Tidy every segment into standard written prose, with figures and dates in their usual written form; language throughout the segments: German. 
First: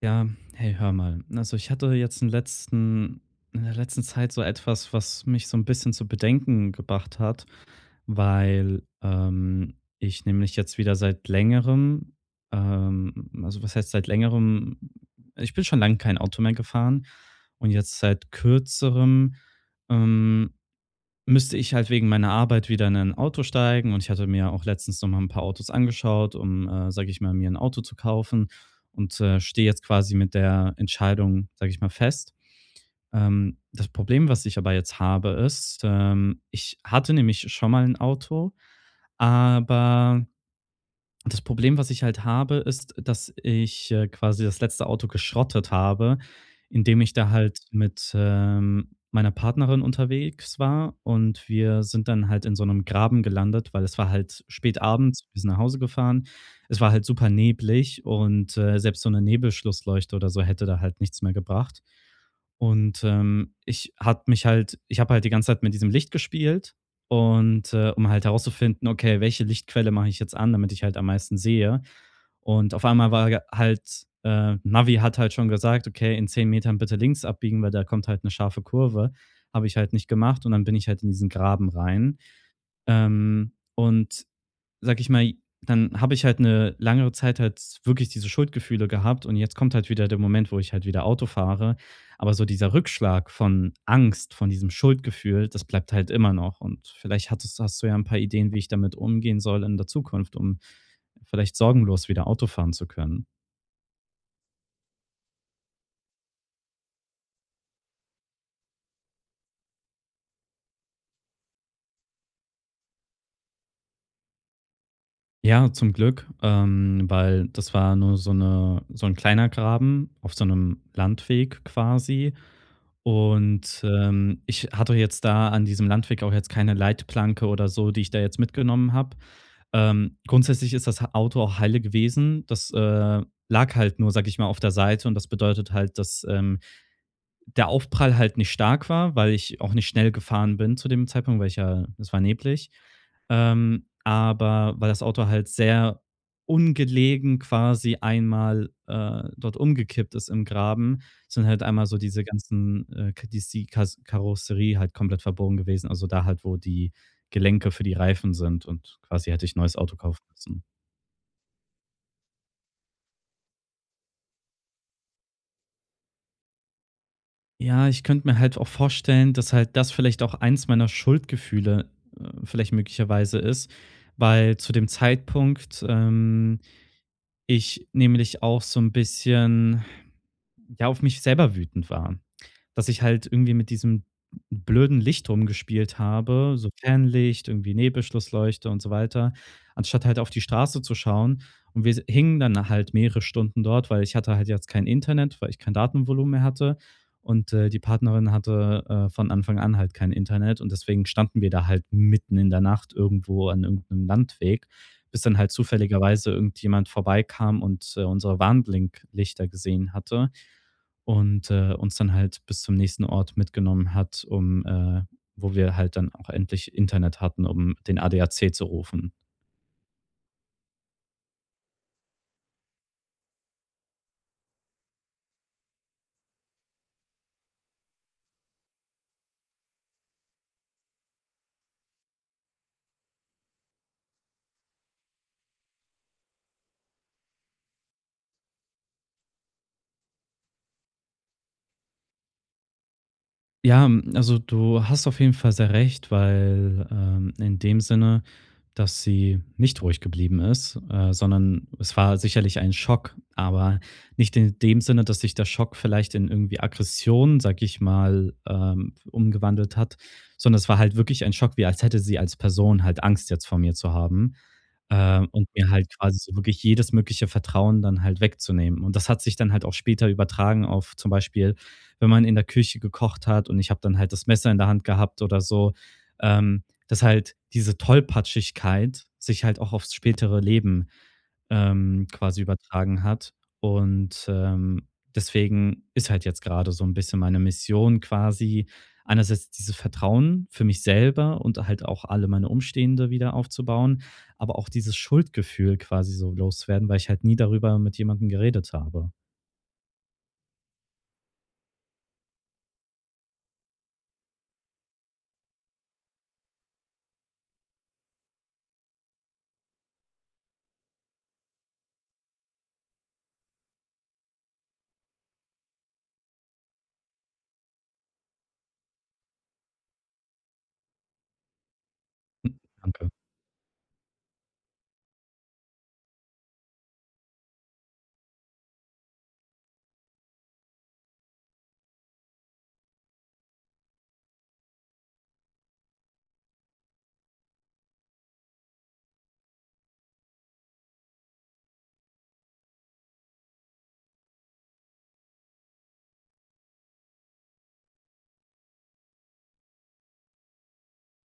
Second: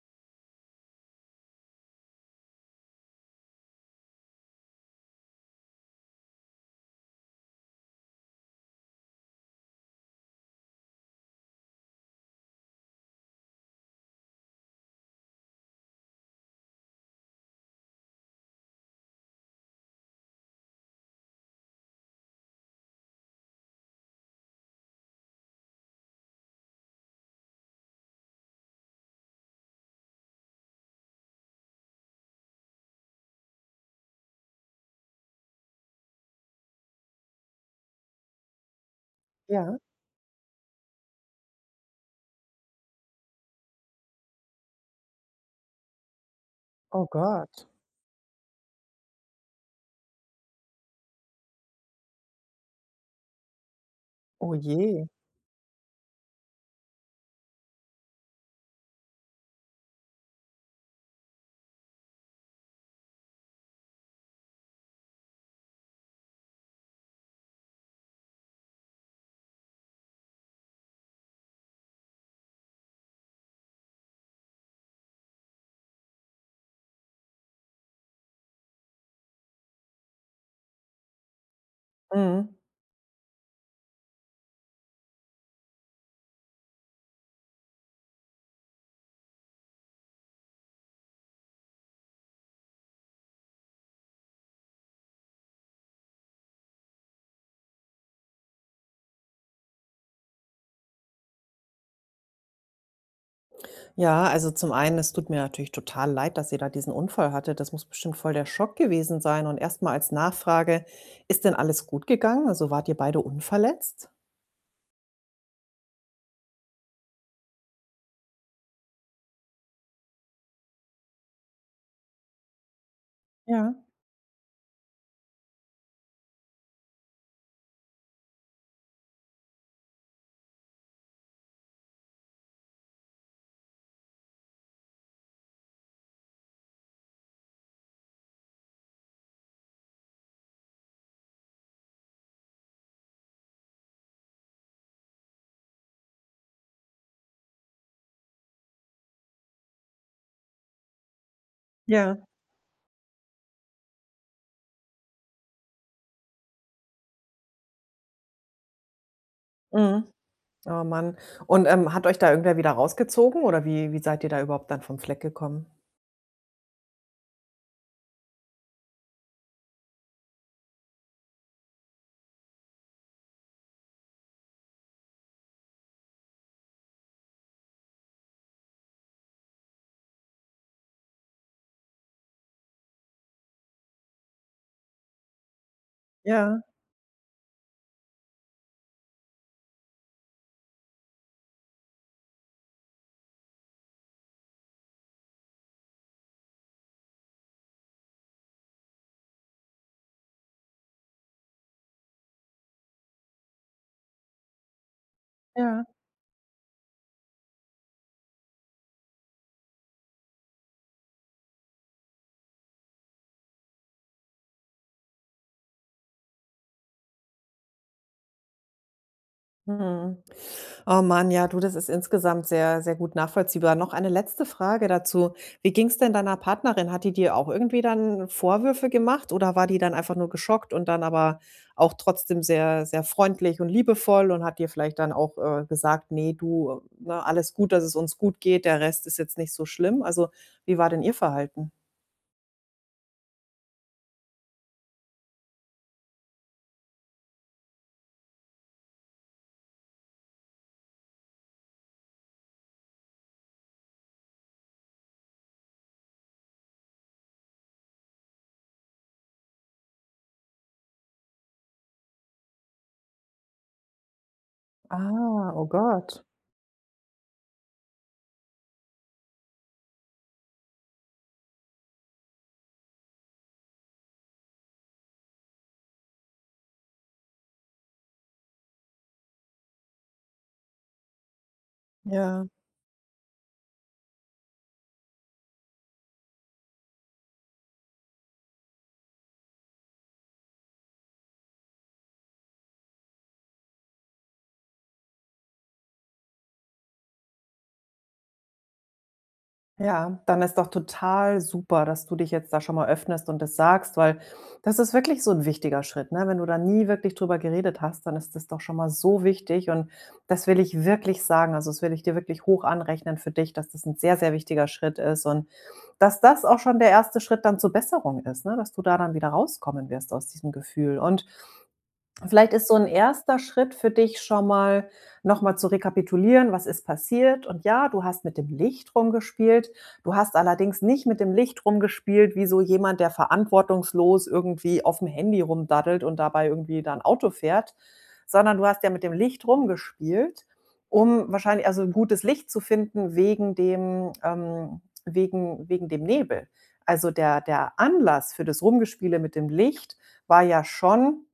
Ja, hey, hör mal. Also ich hatte jetzt in der letzten Zeit so etwas, was mich so ein bisschen zu bedenken gebracht hat, weil ich nämlich jetzt wieder seit längerem, also was heißt seit längerem, ich bin schon lange kein Auto mehr gefahren und jetzt seit kürzerem ähm, müsste ich halt wegen meiner Arbeit wieder in ein Auto steigen und ich hatte mir auch letztens noch mal ein paar Autos angeschaut, um, sage ich mal, mir ein Auto zu kaufen und, stehe jetzt quasi mit der Entscheidung, sage ich mal, fest. Das Problem, was ich aber jetzt habe, ist, ich hatte nämlich schon mal ein Auto, Ja, aber das Problem, was ich halt habe, ist, dass ich, quasi das letzte Auto geschrottet habe, indem oh ich da halt Gott. mit, meiner Partnerin unterwegs war und wir sind dann halt in so einem Graben gelandet, weil es war halt Oh spät je. abends, wir sind nach Hause gefahren. Es war halt super neblig und, selbst so eine Nebelschlussleuchte oder so hätte da halt nichts mehr gebracht. Und, ich habe halt die ganze Zeit mit diesem Licht gespielt und, um halt herauszufinden: „Okay, welche Lichtquelle mache ich jetzt an, damit ich halt am meisten sehe?“ Und auf einmal war ge halt Navi hat halt schon gesagt: „Okay, in 10 Metern bitte links abbiegen, weil da kommt halt eine scharfe Kurve.“ Habe ich halt nicht gemacht und dann bin ich halt in diesen Graben rein. Mhm. Ähm, und Sag ich mal, dann habe ich halt eine langere Zeit halt wirklich diese Schuldgefühle gehabt und jetzt kommt halt wieder der Moment, wo ich halt wieder Auto fahre. Aber so dieser Rückschlag von Angst, von diesem Schuldgefühl, das bleibt halt immer noch. Und vielleicht hattest hast du ja ein paar Ideen, wie ich damit umgehen soll in der Zukunft, um vielleicht sorgenlos wieder Auto fahren zu können. Ja, also zum einen, es tut mir natürlich total leid, dass ihr da diesen Unfall hattet. Das muss bestimmt voll der Schock gewesen sein. Und erstmal als Nachfrage, ist denn alles gut gegangen? Also wart ihr beide unverletzt? Ja, zum Glück, weil das war nur so ein kleiner Graben auf so einem Landweg quasi. Ja, Und, ich hatte jetzt da an diesem Landweg auch jetzt keine Leitplanke oder so, die ich da jetzt mitgenommen habe. Grundsätzlich ist das Auto auch heile gewesen. Das, lag halt nur, sag ich mal, auf der Seite und das bedeutet halt, dass, der Aufprall halt nicht stark war, weil ich auch nicht schnell gefahren bin zu dem Zeitpunkt, weil ich ja es war neblig. Aber weil das Auto halt sehr ungelegen quasi einmal dort umgekippt ist im Graben, sind halt einmal so ja. diese ganzen, die ist die Kas- Karosserie halt komplett verbogen gewesen. Also da halt, wo die Gelenke für die Reifen sind und quasi hätte ich ein neues Auto Mhm. kaufen müssen. Oh Mann. Und hat euch da irgendwer wieder rausgezogen oder wie seid ihr da überhaupt dann vom Fleck gekommen? Ja, ich könnte mir halt auch vorstellen, dass halt das vielleicht auch eins meiner Schuldgefühle, vielleicht möglicherweise ist, weil zu dem Zeitpunkt, ich nämlich auch so ein bisschen, ja, auf mich selber wütend war, dass ich halt irgendwie mit diesem blöden Licht rumgespielt habe, Ja, so Fernlicht, irgendwie Nebelschlussleuchte und so weiter, anstatt halt auf die Straße zu schauen. Und wir hingen dann halt mehrere Stunden dort, weil ich hatte halt jetzt kein Internet, weil ich kein Datenvolumen mehr hatte. Und die Partnerin hatte von Anfang an halt kein Internet und deswegen standen wir da halt mitten in der Nacht irgendwo an irgendeinem Landweg, bis dann halt ja. zufälligerweise irgendjemand vorbeikam und unsere Warnblinklichter gesehen hatte und, uns dann halt bis zum nächsten Ort mitgenommen hat, wo wir halt dann auch endlich Internet hatten, um den ADAC zu rufen. Mhm. Oh Mann, ja, du, das ist insgesamt sehr, sehr gut nachvollziehbar. Noch eine letzte Frage dazu. Wie ging es denn deiner Partnerin? Hat die dir auch irgendwie dann Vorwürfe gemacht oder war die dann einfach nur geschockt und dann aber auch trotzdem sehr, sehr freundlich und liebevoll und hat dir vielleicht dann auch gesagt, nee, du, ne, alles gut, dass es uns gut geht, der Rest ist jetzt nicht so schlimm. Also, wie war denn ihr Verhalten? Ja, hm, also du hast auf jeden Fall sehr recht, weil, in dem Sinne, dass sie nicht ruhig geblieben ist, sondern es war sicherlich ein Schock, aber nicht in dem Sinne, dass sich der Schock vielleicht in irgendwie Aggression, sag ich mal, umgewandelt hat, sondern es war halt wirklich ein Schock, wie als hätte sie als Person halt Angst jetzt vor mir zu haben, und Ah, oh mir halt quasi Gott. so wirklich jedes mögliche Vertrauen dann halt wegzunehmen. Und das hat sich dann halt auch später übertragen auf zum Beispiel wenn man in der Küche gekocht hat und ich habe dann halt das Messer in der Hand gehabt oder so, ähm, dass halt diese Tollpatschigkeit sich halt auch aufs spätere Leben, quasi Ja. übertragen hat. Und, deswegen ist halt jetzt gerade so ein bisschen meine Mission quasi, einerseits dieses Vertrauen für mich selber und halt auch alle meine Umstehende wieder aufzubauen, aber auch dieses Schuldgefühl quasi so loszuwerden, weil ich halt nie darüber mit jemandem geredet habe. Ja, dann ist doch total super, dass du dich jetzt da schon mal öffnest und das sagst, weil das ist wirklich so ein wichtiger Schritt, ne? Wenn du da nie wirklich drüber geredet hast, dann ist das doch schon mal so wichtig und das will ich wirklich sagen. Also, das will ich dir wirklich hoch anrechnen für dich, dass das ein sehr, sehr wichtiger Schritt ist und dass das auch schon der erste Schritt dann zur Besserung ist, ne, dass du da dann wieder rauskommen wirst aus diesem Gefühl. Und vielleicht ist so ein Danke. erster Schritt für dich schon mal, noch mal zu rekapitulieren: Was ist passiert? Und ja, du hast mit dem Licht rumgespielt. Du hast allerdings nicht mit dem Licht rumgespielt wie so jemand, der verantwortungslos irgendwie auf dem Handy rumdaddelt und dabei irgendwie da 'n Auto fährt, sondern du hast ja mit dem Licht rumgespielt, um wahrscheinlich also, ein gutes Licht zu finden wegen dem wegen dem Nebel. Also, der Anlass für das Rumgespiele mit dem Licht war ja schon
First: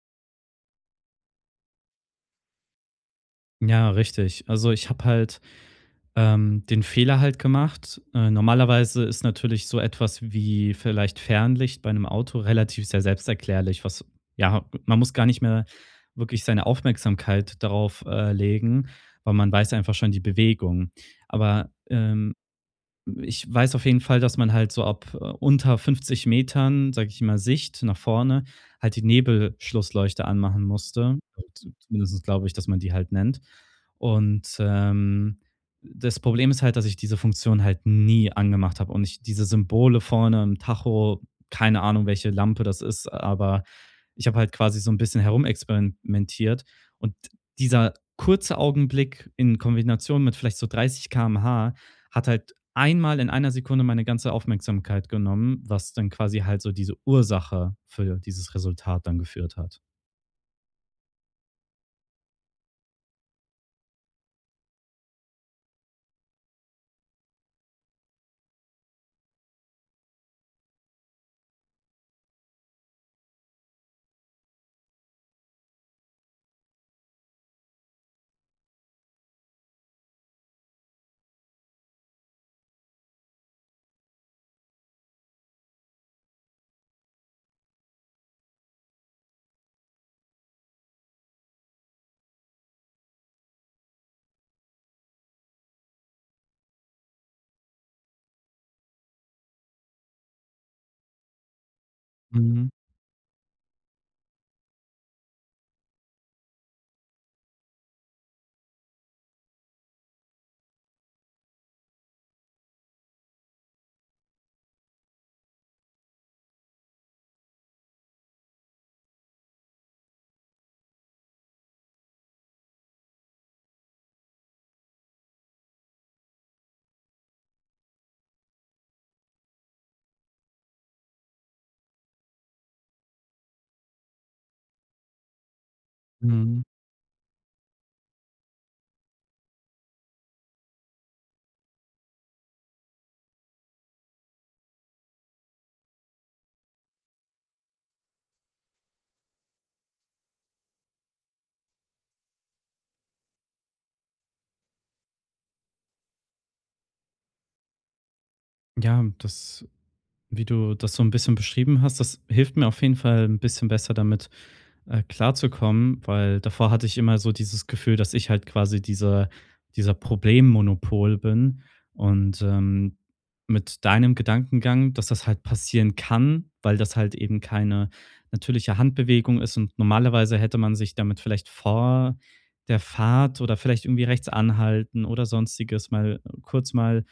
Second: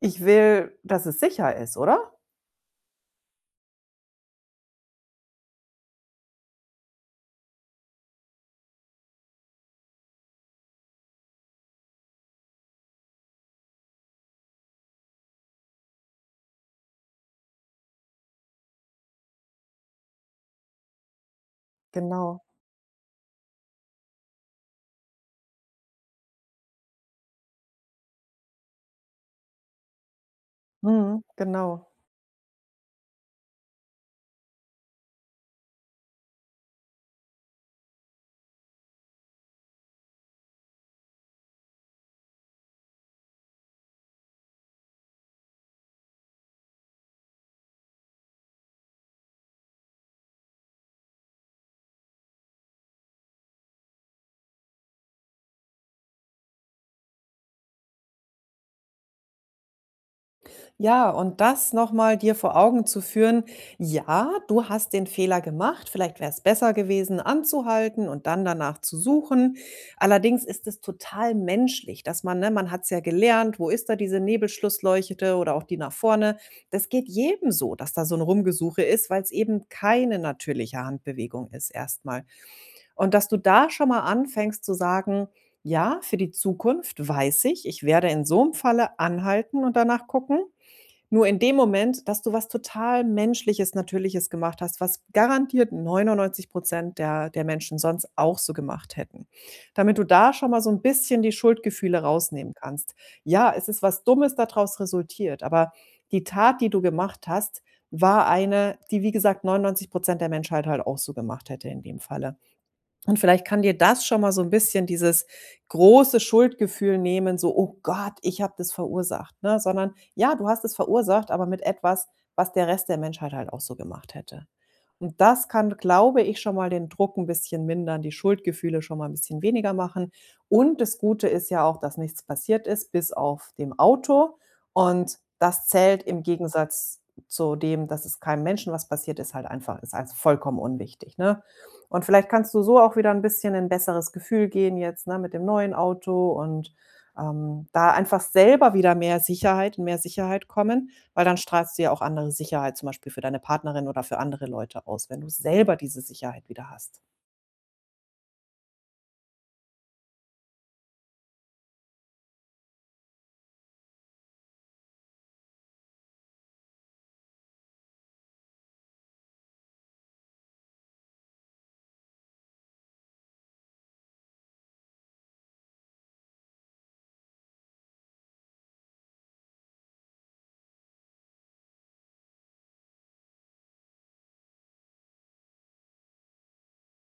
ich will, dass es sicher ist, oder? Ja, richtig. Also, ich habe halt den Fehler halt gemacht. Normalerweise ist natürlich so etwas wie vielleicht Fernlicht bei einem Auto relativ sehr selbsterklärlich, was ja, man muss gar nicht mehr wirklich seine Aufmerksamkeit darauf legen, weil man weiß einfach schon die Bewegung. Aber Genau. ich weiß auf jeden Fall, dass man halt so ab, unter 50 Metern, sage ich mal, Sicht nach vorne halt die Nebelschlussleuchte anmachen musste. Mhm, genau. Zumindest glaube ich, dass man die halt nennt. Und, das Problem ist halt, dass ich diese Funktion halt nie angemacht habe und ich diese Symbole vorne im Tacho, keine Ahnung, welche Lampe das ist, aber ich habe halt quasi so ein bisschen herumexperimentiert und dieser kurze Augenblick in Kombination mit vielleicht so 30 km/h hat halt einmal in einer Sekunde meine ganze Aufmerksamkeit genommen, was dann quasi halt so diese Ursache für dieses Resultat dann geführt hat. Ja, und das nochmal dir vor Augen zu führen, ja, du hast den Fehler gemacht, vielleicht wäre es besser gewesen, anzuhalten und dann danach zu suchen. Allerdings ist es total menschlich, dass man, ne, man hat es ja gelernt, wo ist da diese Nebelschlussleuchte oder auch die nach vorne. Das geht jedem so, dass da so ein Rumgesuche ist, weil es eben keine natürliche Handbewegung ist erstmal. Und dass du da schon mal anfängst zu sagen, ja, für die Zukunft weiß ich, ich werde in so einem Falle anhalten und danach gucken. Nur in dem Moment, dass du was total Menschliches, Natürliches gemacht hast, was garantiert 99 der Menschen sonst auch so gemacht hätten. Damit du da schon mal so ein bisschen die Schuldgefühle rausnehmen Mhm, kannst. Ja, es ist was Dummes daraus resultiert, aber die Tat, die du gemacht hast, war eine, die, wie gesagt, 99 der Menschheit halt auch so gemacht hätte in dem Falle. Und vielleicht kann dir das schon mal so ein bisschen dieses große Schuldgefühl nehmen, so: „Oh Gott, ich habe das verursacht“, ne? Sondern ja, du hast es verursacht, aber mit etwas, was der Rest der Menschheit halt auch so gemacht hätte. Und das kann, glaube ich, schon mal den Druck ein bisschen mindern, die Schuldgefühle schon mal ein bisschen weniger machen. Und das Gute ist ja auch, dass nichts passiert ist, bis auf dem Auto. Und das zählt im mhm. Gegensatz zu dem, dass es keinem Menschen was passiert ist, halt einfach ist also vollkommen unwichtig, ne? Und vielleicht kannst du so auch wieder ein bisschen in 'n besseres Gefühl gehen jetzt, ne, mit dem neuen Auto und, da einfach selber wieder mehr Sicherheit in mehr Sicherheit kommen, weil dann strahlst du ja auch andere Sicherheit zum Beispiel für deine Partnerin oder für andere Leute aus, wenn du selber diese Sicherheit wieder hast. Ja, das wie du das so ein bisschen beschrieben hast, das hilft mir auf jeden Fall ein bisschen besser damit, klarzukommen, weil davor hatte ich immer so dieses Gefühl, dass ich halt quasi dieser Problemmonopol bin und, mit deinem Gedankengang, dass das halt passieren kann, weil das halt eben keine natürliche Handbewegung ist und normalerweise hätte man sich damit vielleicht vor der Fahrt oder vielleicht irgendwie rechts anhalten oder Sonstiges mal kurz mal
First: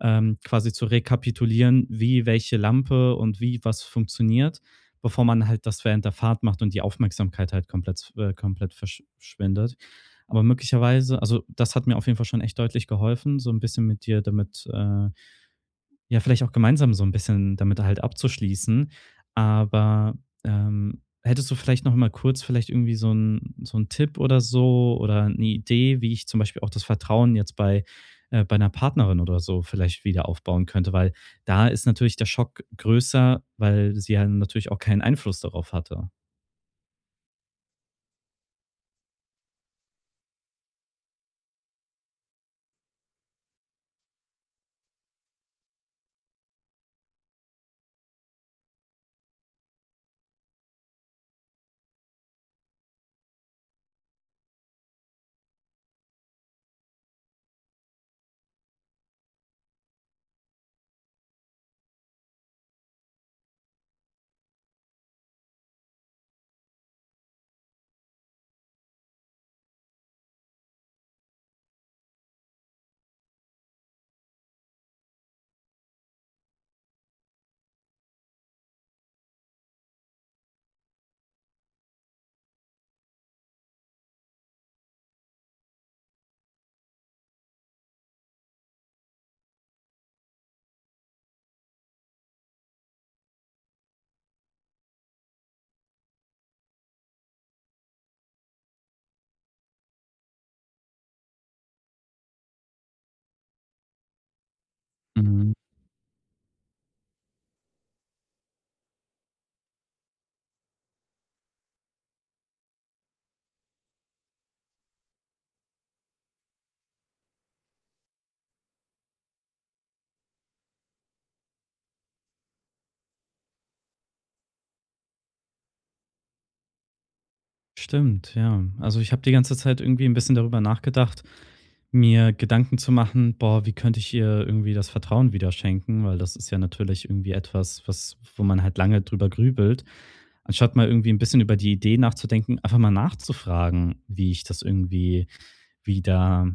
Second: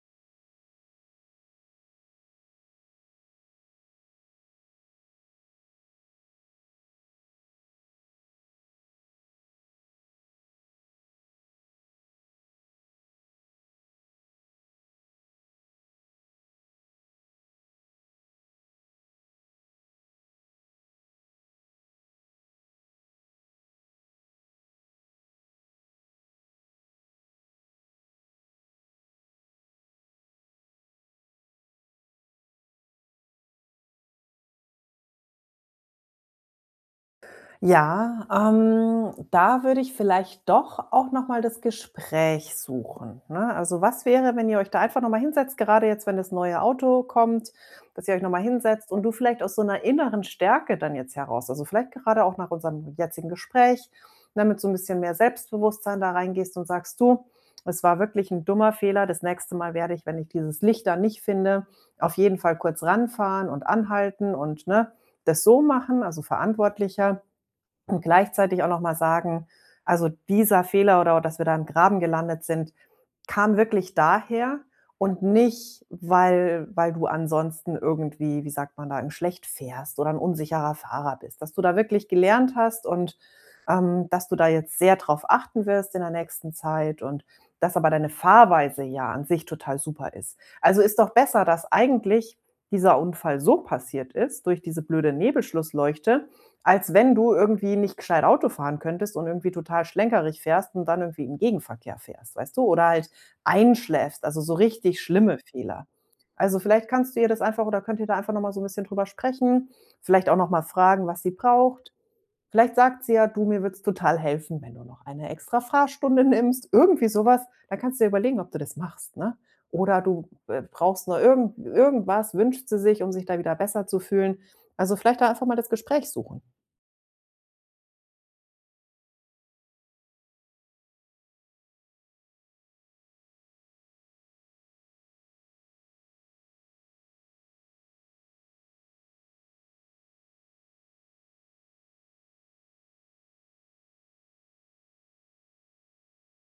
quasi zu rekapitulieren, wie welche Lampe und wie was funktioniert, bevor man halt das während der Fahrt macht und die Aufmerksamkeit halt komplett, verschwindet. Aber möglicherweise, also das hat mir auf jeden Fall schon echt deutlich geholfen, so ein bisschen mit dir damit ja, vielleicht auch gemeinsam so ein bisschen damit halt abzuschließen. Aber, hättest du vielleicht noch mal kurz vielleicht irgendwie so ein Tipp oder so oder eine Idee, wie ich zum Beispiel auch das Vertrauen jetzt bei bei einer Partnerin oder so vielleicht wieder aufbauen könnte? Weil da ist natürlich der Schock größer, weil sie ja natürlich auch keinen Einfluss darauf hatte. Ja, da würde ich vielleicht doch auch noch mal das Gespräch suchen, ne? Also, was wäre, wenn ihr euch da einfach noch mal hinsetzt, gerade jetzt, wenn das neue Auto kommt, dass ihr euch noch mal hinsetzt und du vielleicht aus so einer inneren Stärke dann jetzt heraus also, vielleicht gerade auch nach unserem jetzigen Gespräch, damit so ein bisschen mehr Selbstbewusstsein da reingehst und sagst: „Du, es war wirklich ein dummer Fehler. Das nächste Mal werde ich, wenn ich dieses Licht da nicht finde, auf jeden Fall kurz ranfahren und anhalten und, ne, das so machen, also, verantwortlicher. Und gleichzeitig auch noch mal sagen, also, dieser Fehler oder dass wir da im Graben gelandet sind, kam wirklich daher und nicht, weil du ansonsten irgendwie, wie sagt man da, schlecht fährst oder ein unsicherer Fahrer bist. Dass du da wirklich gelernt hast und, dass du da jetzt sehr drauf achten wirst in der nächsten Zeit und dass aber deine Fahrweise ja an sich total super ist. Also, ist doch besser, dass eigentlich dieser Unfall so passiert ist durch diese blöde Nebelschlussleuchte, als wenn du irgendwie nicht gescheit Auto fahren könntest und irgendwie total schlenkerig fährst und dann irgendwie im Gegenverkehr fährst, weißt du? Oder halt einschläfst, also so richtig schlimme Mhm. Fehler. Also, vielleicht kannst du ihr das einfach oder könnt ihr da einfach noch mal so ein bisschen drüber sprechen, vielleicht auch noch mal fragen, was sie braucht. Vielleicht sagt sie ja: „Du, mir wird's total helfen, wenn du noch eine extra Fahrstunde nimmst.“ Irgendwie sowas. Dann kannst du dir überlegen, ob du das machst, ne? Oder du, brauchst noch irgendwas wünscht sie sich, um sich da wieder besser zu fühlen. Also, vielleicht da einfach mal das Gespräch suchen. Stimmt, ja. Also, ich habe die ganze Zeit irgendwie ein bisschen darüber nachgedacht, mir Gedanken zu machen: „Boah, wie könnte ich ihr irgendwie das Vertrauen wieder schenken?“ Weil das ist ja natürlich irgendwie etwas, was wo man halt lange drüber grübelt. Anstatt mal irgendwie ein bisschen über die Idee nachzudenken, einfach mal nachzufragen, wie ich das irgendwie wieder,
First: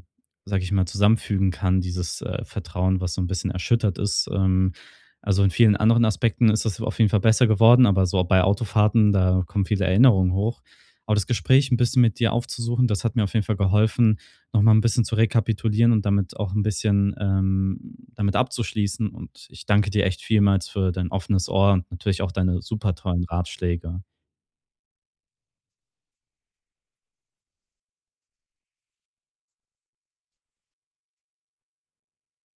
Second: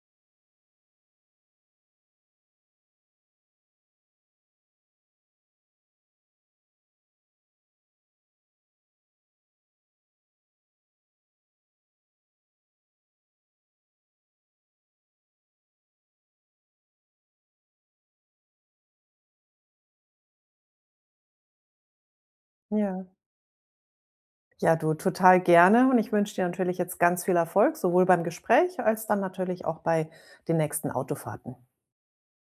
sage ich mal, zusammenfügen kann, dieses, Vertrauen, was so ein bisschen erschüttert ist. Also, in vielen anderen Aspekten ist das auf jeden Fall besser geworden, aber so bei Autofahrten, da kommen viele Erinnerungen hoch. Aber das Gespräch ein bisschen mit dir aufzusuchen, das hat mir auf jeden Fall geholfen, noch mal 'n bisschen zu rekapitulieren und damit auch ein bisschen, damit abzuschließen. Und ich danke dir echt vielmals für dein offenes Ohr und natürlich auch deine super Ja. tollen Ratschläge. Ja, du, total gerne und ich wünsche dir natürlich jetzt ganz viel Erfolg, sowohl beim Gespräch als dann natürlich auch bei den nächsten Autofahrten.